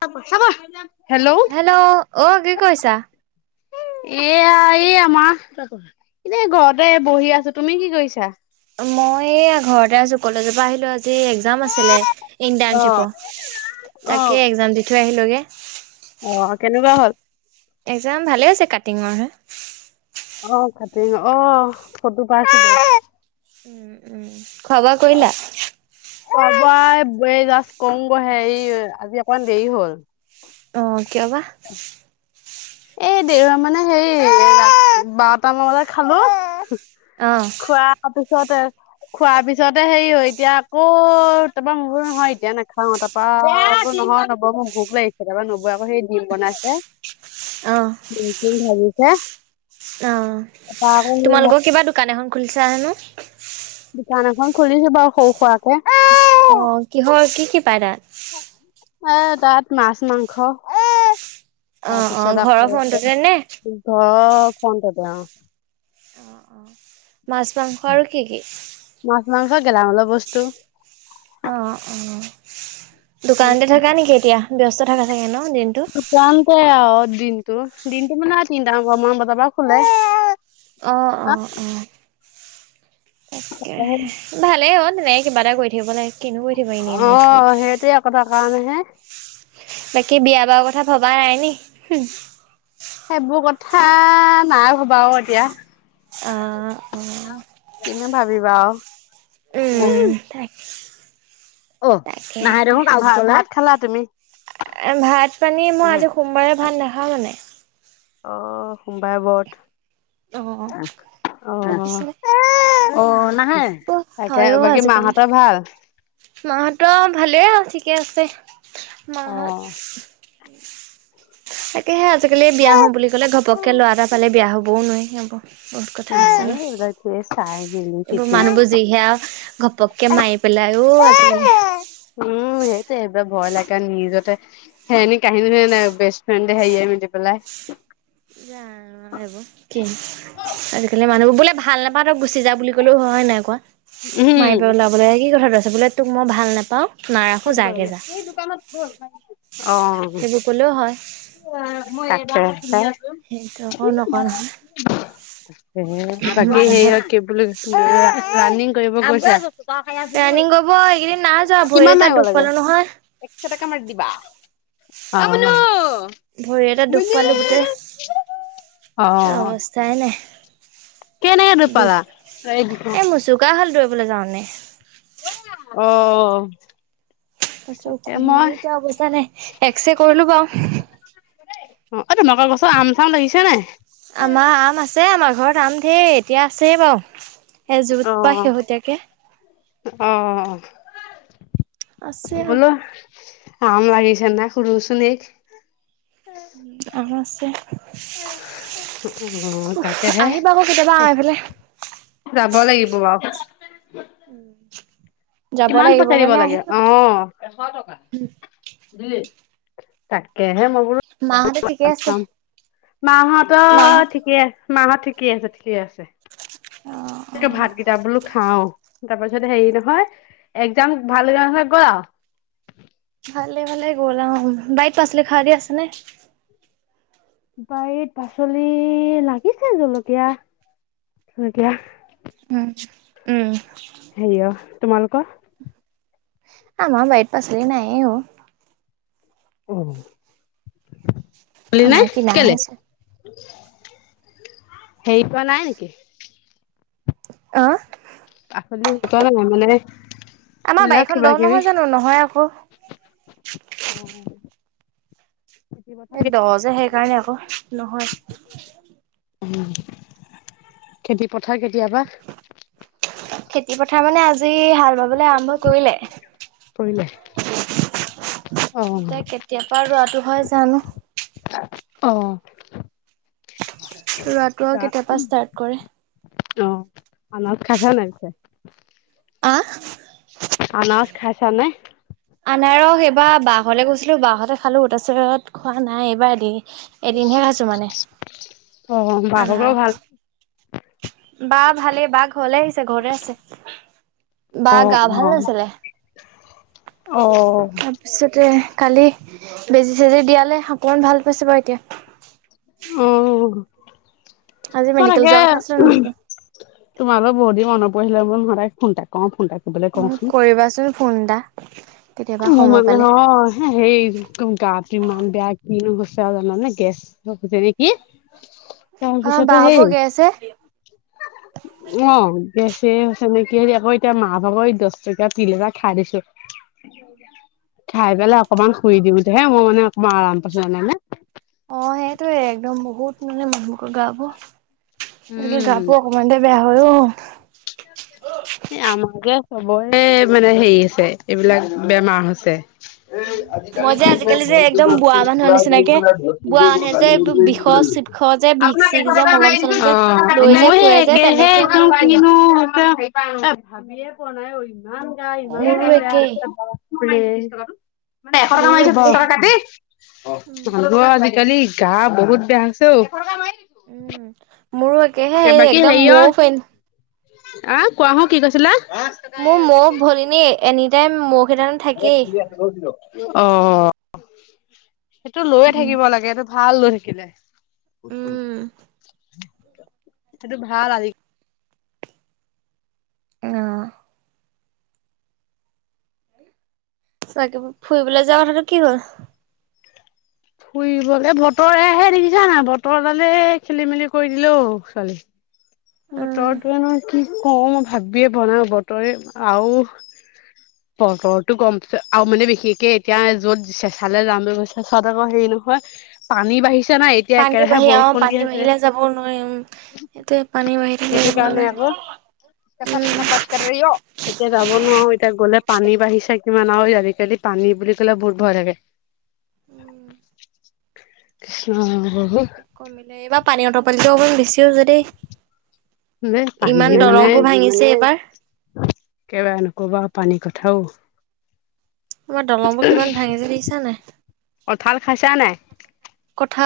চাব চাব হেল্ল'। অ কি কৰিছা? এয়া এই আমাৰ এনে ঘৰতে বহি আছো তুমি কি কৰিছা মই এ ঘৰতে আছোঁ কলেজৰ পৰা আহিলোঁ আজি। একজাম আছিলে ইণ্টাৰ্নশিপ অ', অ'। তাকে একজাম দি থৈ আহিলোঁ গে। অ কেনেকুৱা হ'ল। একজাম ভালে হৈছে কাটিঙৰ হে। অ কাটিংৰ অহ ফটো পাইছিলোঁ। উম উম খোৱা বোৱা কৰিলা? পাই ব জাষ্ট কম গৈ হেৰি আজি অকমান দেৰি হ'ল। আহ কিয় বা। এই দেওবাৰ মানে হেই বাৰটামান বজাত খালো। অহ। কতে। খোৱাৰ পিছতে হেৰি হয় এতিয়া আকৌ তাৰ পৰা মই বোলোঁ নহয় এতিয়া নাখাওঁ তাৰ পৰা। নহয় নবৌ মোক ভোক লাগিছে তাৰ পৰা। আকৌ সেই ডিম বনাইছে অ ডিম চিম ভাজিছে। অ তাৰপা আকৌ তোমালোকৰ কিবা দোকান এখন খুলিছা হেনো। দোকান এখন খুলিছে বাৰু সৰু সুৰা কে। অ কিহৰ কি কি পায় দাত। আহ তাত মাছ মাংস। অ তাৰ অ পিছত ঘৰৰ ঘৰত। ফোনটোতে নে? আহ ফোনটোতে অ। অ অ মাছ, মাংস আৰু কি কি? মাছ মাংস গেলামালৰ বস্তু। অ অ দোকানতে থকা নেকি এতিয়া ব্যস্ত থকা চাগে ন। দিনটো? দোকানতে আৰু দিনটো দিনটো মানে তিনটা মান বজাৰ পৰা খোলে। অহ অ অহ। তাকে অ ভালে অ তেনে কিবা এটা কৰি থাকিব লাগিব। অ সেইটোৱে কথা কাৰণেহে বাকী বিয়া বাৰু কথা ভবা নাই নি। সেইবোৰ কথা নাই ভবা অ এতিয়া। অহ অহ। তুমি ভাবিবা। উম তাকে। অ নাহাই দেখোন ভাত খালা তুমি। এ ভাত পানী মই আজি সোমবাৰে ভাত নাখাওঁ মানে। অহ সোমবাৰে অ ব্ৰথ অহ অহ। তাৰপিছত অ নাহে, তাকে বাকী মাহতৰ ভাল? মাহত ভালেই আউ ঠিকে আছে অ মাহত। তাকেহে আজিকালি বিয়া হম বুলি ক'লে ঘপককে ল'ৰা এটা পালে বিয়া হবও নোৱাৰি সেইবোৰ। বহুত কথা নাই আছে ন এইবিলাক এই চাই মেলি এইবোৰ চিঠি মানুহবোৰ যিহেয়াও ঘপককে মাৰি পেলাইও অ আজিকালি এইবাৰ ভয় লাগে নিজতে সেই কাহিনী নাই বেষ্ট ফ্ৰেণ্ড হেৰিয়ে মেলি পেলাই। জনো আ এইবোৰ কি আজিকালি মানুহবোৰ বোলে ভাল নাপাওঁ তই গুচি যা বুলি ক'লেও হয় নাই কোৱা? মাৰি উম পেলাবলে কি কথাটো আচ বোলে তোক মই ভাল নেপাওঁ ক'ত দিব লাগে এই দোকানত অ। সেইবোৰ ক'লেও হয় উৱা মই এইবাকে তাকে। সেইটো অকণ অকণ এ বাকী সেই অ কি বুলি ৰা ৰাণিং কৰিব গৈছা ৰানিং কৈব এইকেইদিন নাযোৱা ভৰি এটাত দুখ পালো নহয়। শ টকা মাৰ দিবা অ মুনো ভৰি এটা দুখ মুনু পালো গোটেই অ কেনেকে দৌৰ বি পালা এ মোৰচুকা খালো বুলে যাৱনে। অ। তাৰপিছত তাকে ওখহী মই মানে এতিয়া অৱস্থা নাই এক্সৰে কৰিলো বাউ। অ তোমালোক গছত আম- চাম লাগিছে নাই? আমাৰ আম আছে আমাৰ ঘৰত আম ঢেৰ এতিয়া আছে বাউ। এ যত পা শেহতীয়াকে অ অ আছে হলো। কাম লাগিছে নাই সুৰু চুলি অ আছে। অ তাকে হে আহিবা আকৌ কেতিয়াবা আমাৰ এইফালে হব লাগিব বাও। উম। কিমান পইচা দিব লাগে, অ এশ টকা। ডে তাকেহে মও মাহঁতে ঠিকে আছে? মাহঁত ঠিকে আ মাহত ঠিকে আছে ঠিকে আছে। অ। অ টো ভাত কেইটা বোলো খাও, তাৰ পিছত হেৰি নহয় একজাম ভাল লগা ৰিজাল হৈ গল আও। [unintelligible] ভালে ভালে গ'ল আউ উম বাইত পাচলি খাৰাদি আছে নে? বাৰীত পাচলি লাগিছে জলকীয়া জলকীয়া উম উম সেই অ তোমালোকৰ? আমা বাইট পাচলি নাই অ। অ কলি নে আমাৰ কিনাহে কেলে আছে সেই পোৱা নাই নেকি? আহ হলি শ ক ন আ মানে [inaudible] আমাৰ সেইবিলাক বাৰীখন দ কিবা কিবি নহয় জানো নহয় আকৌ। অ খেতি পথাৰ এ দ যে কেতিয়াবা সেইকাৰণে আকৌ নহয়। খেতি পথাৰ কেতিয়াবা খেতি -পথাৰ মানে আজি হাল বাবলে আৰম্ভ কৰিলে। পৰিলে অ', তই কেতিয়াপা ৰোৱাটো হয় জানো। অ ৰোৱাটো আৰু কেতিয়াপা ষ্টাৰ্ট কৰে। অ আমাৰ উৎসাহ হে মাৰিছে। আহ আনাৰজ খাইছা নে? আনাৰস এইবাৰ বা ঘলে গৈছিলো বাহতে খালো তাছত খোৱা নাই এইবাৰ দে এদিনহে খাইছো মানে অ', বা ভাগৰ ভাল? আনাৰস। বা ভালে বা ঘলে আহিছে ঘৰতে আছে বা অ', গা ভাল অ', নাছিলে। অ'। তাৰপিছতে কালি বেজি চেজি দিয়ালে অকমান ভাল পাইছে বাও এতিয়া। অহ আজি ম মেডিকেল তাকে যোৱাৰ কথা আছিলে নতুনকৈ তোমালৈ বহুত দিন মনত পহিলে বোন সদাই ফোনটাক কও ফোনটাক উ কৰিবাচোন ফোন এটা। কেতিয়াবা মোৰ সময় মানে পালে অহ সেই কম গাটো ইমান বেয়া কিনো হৈছে। চাহ বনাওনে গেছ অলপ আছে নেকি তাৰ আমাৰ বা পিছতে হেই হতৰ গেছ হে অ গেছেই হৈছে নেকি আকৌ এতিয়া মাহ ভাগৰ দহ টকীয়া পিল এটা খাই দিছো। খাই পেলাই অকনমান শুই দিওতে হে মই মানে অকমান আৰাম পাইছো জানে নে অ সেইটোয়ে একদম বহুত মানে গা বোৰ আজি গা বোৰ অকনমানতে বেয়া হয় অ। আমাৰে চবৰে মানে হেৰি আছে এইবিলাক বেমাৰ হৈছে। উ আজিকালি যিহে বস্তু পুৰা কৰি নিচিনাকে পেলাই বুঢ়া মানুহে কাল যে এইবোৰ বিষৰ চিষৰ যে ভিক চিক যে [unintelligible] মলম চলম যে লৈ যে ফুৰে যে তেনেকে মোৰ একেই [unintelligible] ভাবিয়ে পোৱা নাই অ ইমান গা ইমান মোৰো গা বেয়া একেই মই মাৰি দিছোঁ ত্ৰিশ মোৰো টকাটো একেই এশ টকা মাৰিছোঁ ত্ৰিশ উম টকা কাটি কালি গা বহুত বেয়া হৈছে ঔ উম মোৰো একেহে এই বাকী একদম হেৰিয় মও ফেন আহ কোৱাহো কি কৈছিলা? মোৰ ম ভৰিনি এনিটাইম অ সেইটো লৈয়ে থাকিব লাগে। ভাল লৈ থাকিলে। উম সেইটো ভাল আজি। তাকে ফুৰিবলৈ যোৱা কথাটো কি হল? ফুৰিবলে বতৰ এয়াহে দেখিছা নাই বতৰ দালে খেলি মেলি কৰি দিলেও ছোৱালী। উম বতৰটো নো কি কওঁ মই ভাবিয়ে পোৱা নাই বতৰে আও বতৰটো গৰম আৰু মানে বিশেষকে এতিয়া যত চেঁচালে যাম বুলি চেচাত আকৌ হেৰি ন। হয় পানী বাঢ়িছ- পানী বাঢ়ি অ পানী বাঢ়িলে যাব নোৱাৰি উ সেতোৱে। পানী বাঢ়ি থাকিলে সেইটো একো কাৰণে আকৌ না [unintelligible] এতিয়া যাব নোৱাৰো এতিয়া গ'লে পানী বাঢ়িছে। কিমান আৰু আজিকালি পানী বুলি ক'লে বহুত ভয় লাগে। উম কৃষ্ণ প্ৰভু কমিলে এইবাৰ পানী অট পালিটো অকমান বেছিও হৈছে দেই। ইমান পানী মানে দলংবোৰ ভাঙিছে এইবাৰ। একেবাৰে নকবা। পানী কথাও। আমাৰ দলং বোৰ কিমান ভাঙিছে দেখিছা নাই। কঁঠাল খাই চা নাই?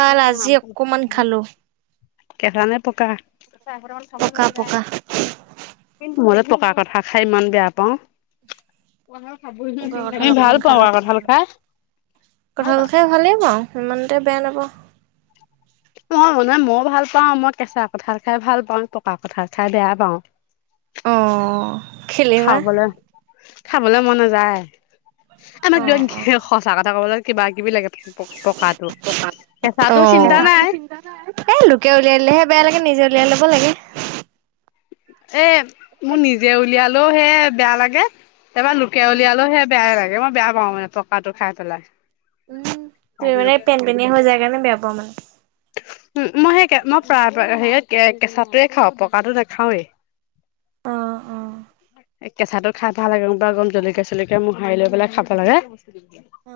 কঁঠাল খোৱা নাই আজি আম অকমান খালোঁ। খালো কেঁচা নে পকা। পকা পকা। মই পকা কঠাল খাই ইমান বেয়া পাওঁ। পকা কঁঠাল মই ভাল অকমান পাওঁ খালো। আ কঠাল ভাল খাই। ভাল পাও। সিমান এটা বেয়া নাপাও। মই মান মই ভাল পাও মই কেঁচা কঠাল খাই ভাল পাওঁ। পকা কঠাল খাই বেয়া পাওঁ। অ। খেলিবা খাবলৈ খাবলৈ মন নযায়। আমাক অ' কি অ'। সঁচা কথা ক'ব লাগে কিবা। কিবি লাগে পকাটো কেঁচা তো অ' চিন্তা নাই। লকে নিজে উলিয়াই লব লাগে। এ, মোৰ নিজে উলিয়ালেও হে বেয়া লাগে। তাৰবাৰ লোকে উম, উলিয়ালোও সেয়া বেয়াই লাগে। মই বেয়া পাওঁ মানে পকা তো খাই পেলাই। উম, তুমি মানে পেন-পেনে হৈ যায় কাৰণে বেয়া পাও মানে। সেয়েহে কেঁচা তোয়ে খাওঁ পকাটো নাখাওৱেই। অঁ, অঁ। এ, কেঁচাতো খাই ভাল লাগে। একম জলকীয়া চলকীয়া মোহাৰি লৈ পেলাই খাব লাগে।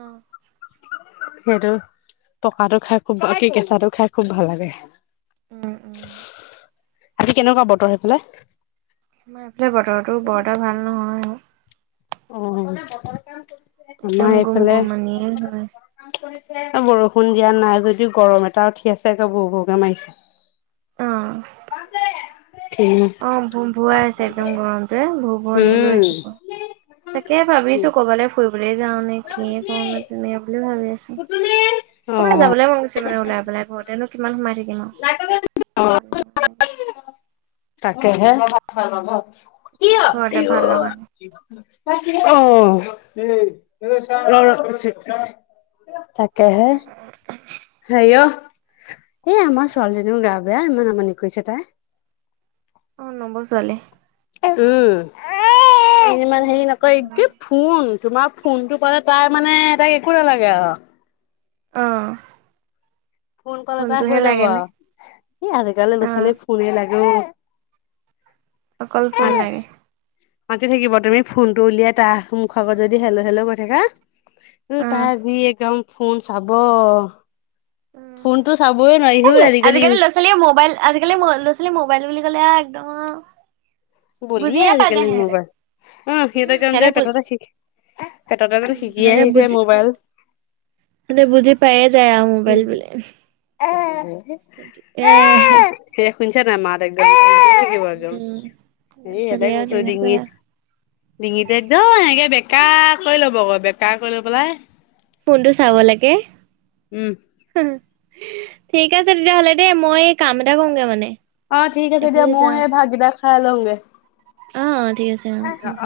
অ' সেইটো পকাটো খাই খুব কি কেঁচাটো খাই খুব ভাল লাগে। উম, উম। আজি কেনেকুৱা বতৰ সেইফালে? এইফালে বতৰটো বৰ এটা ভাল নহয়। অ। একদম আমাৰ গুম এইফালে গুম আনি হয়। বৰষুণ দিয়া নাই যদিও গৰম এটা উঠি আছে একে বৰ বৰকে মাৰিছে। আহ। অ, ভুৱাই আছে একদম গৰমটোৱে ভ। লৈ উম, আছে। তাকে ভাবিছো কবালৈ ফু এইব যাওঁ নে কি কওঁ নে তেনেকে বুলি এ ভাবি আছো। কবলৈ অ', যাবলৈ মন গৈছে মানে ওলাই পেলাই ঘৰতেনো কিমান সোমাই থাকিম আৰু। ভাল লগ নাই। তাকে হে। কি কিবা অ? ঘৰতে ভাল লগা নাই তাকে তাকে হে। হেৰিয়' এ, আমাৰ ছোৱালীজনীও গা বেয়া ইমান আমনি কৰিছে তাই। অ, নবৌ ছোৱালী। উম। ইমান হেৰি নকয় এক অ', কি ফোন তোমাৰ ফোন টো পালে তাই মানে তাই একো নালাগে আৰু। [unintelligible] আহ। ফোন পালে তাৰ হৈ যাব এই আজিকালি অ, দুফালে ফোনে লাগে। অকল ফন লাগে। মতি থাকিব তুমি ফোনটো উলিয়াই তাৰ মুখ আগত যদি হেলো হেলো গৈ থাকা। উম, অ', তাৰ দি একদম ফোন চাব। অ'। ফোনটো চাব আজিকালি ল'ৰা-ছোৱালীয়ে মবাইল আজিকালি ল'ৰা ছোৱালী মবাইল বুলি ক'লে একদম বলিয়ে বুজিয়ে পাই আজিকালি যায় সিহঁতে। মোবাইল অ সিহঁতে উম, একদম যে হেনে বুজি পেটতে শিকি পেটতে যেন উম শিকি হনে আহিছে বুজি। মোবাইল মলে বুজি পাই যায় আও মোবাইল বুলি। অঁ। আঁহ। শুনিছে নাই মাত একদম। উম ল'ৰা এ, ছোৱালী এতোই আৰু কৰছো তেনেকুৱা ডিঙিত ডিঙিতে একদম এ বেকা কৰি ল'ব আকৌ বেকাৰ কৰি লৈ পেলাই। ফোনটো চাব লাগে। উম ঠিক আছে তেতিয়াহ'লে দেই মই কাম এটা কৰোগে মানে [unintelligible] অ' ঠিক আছে দিয়া এফালে ময় সে ভাগিবা খাই লওঁগে [unintelligible] আহ অ' ঠিক আছে। অ [unintelligible]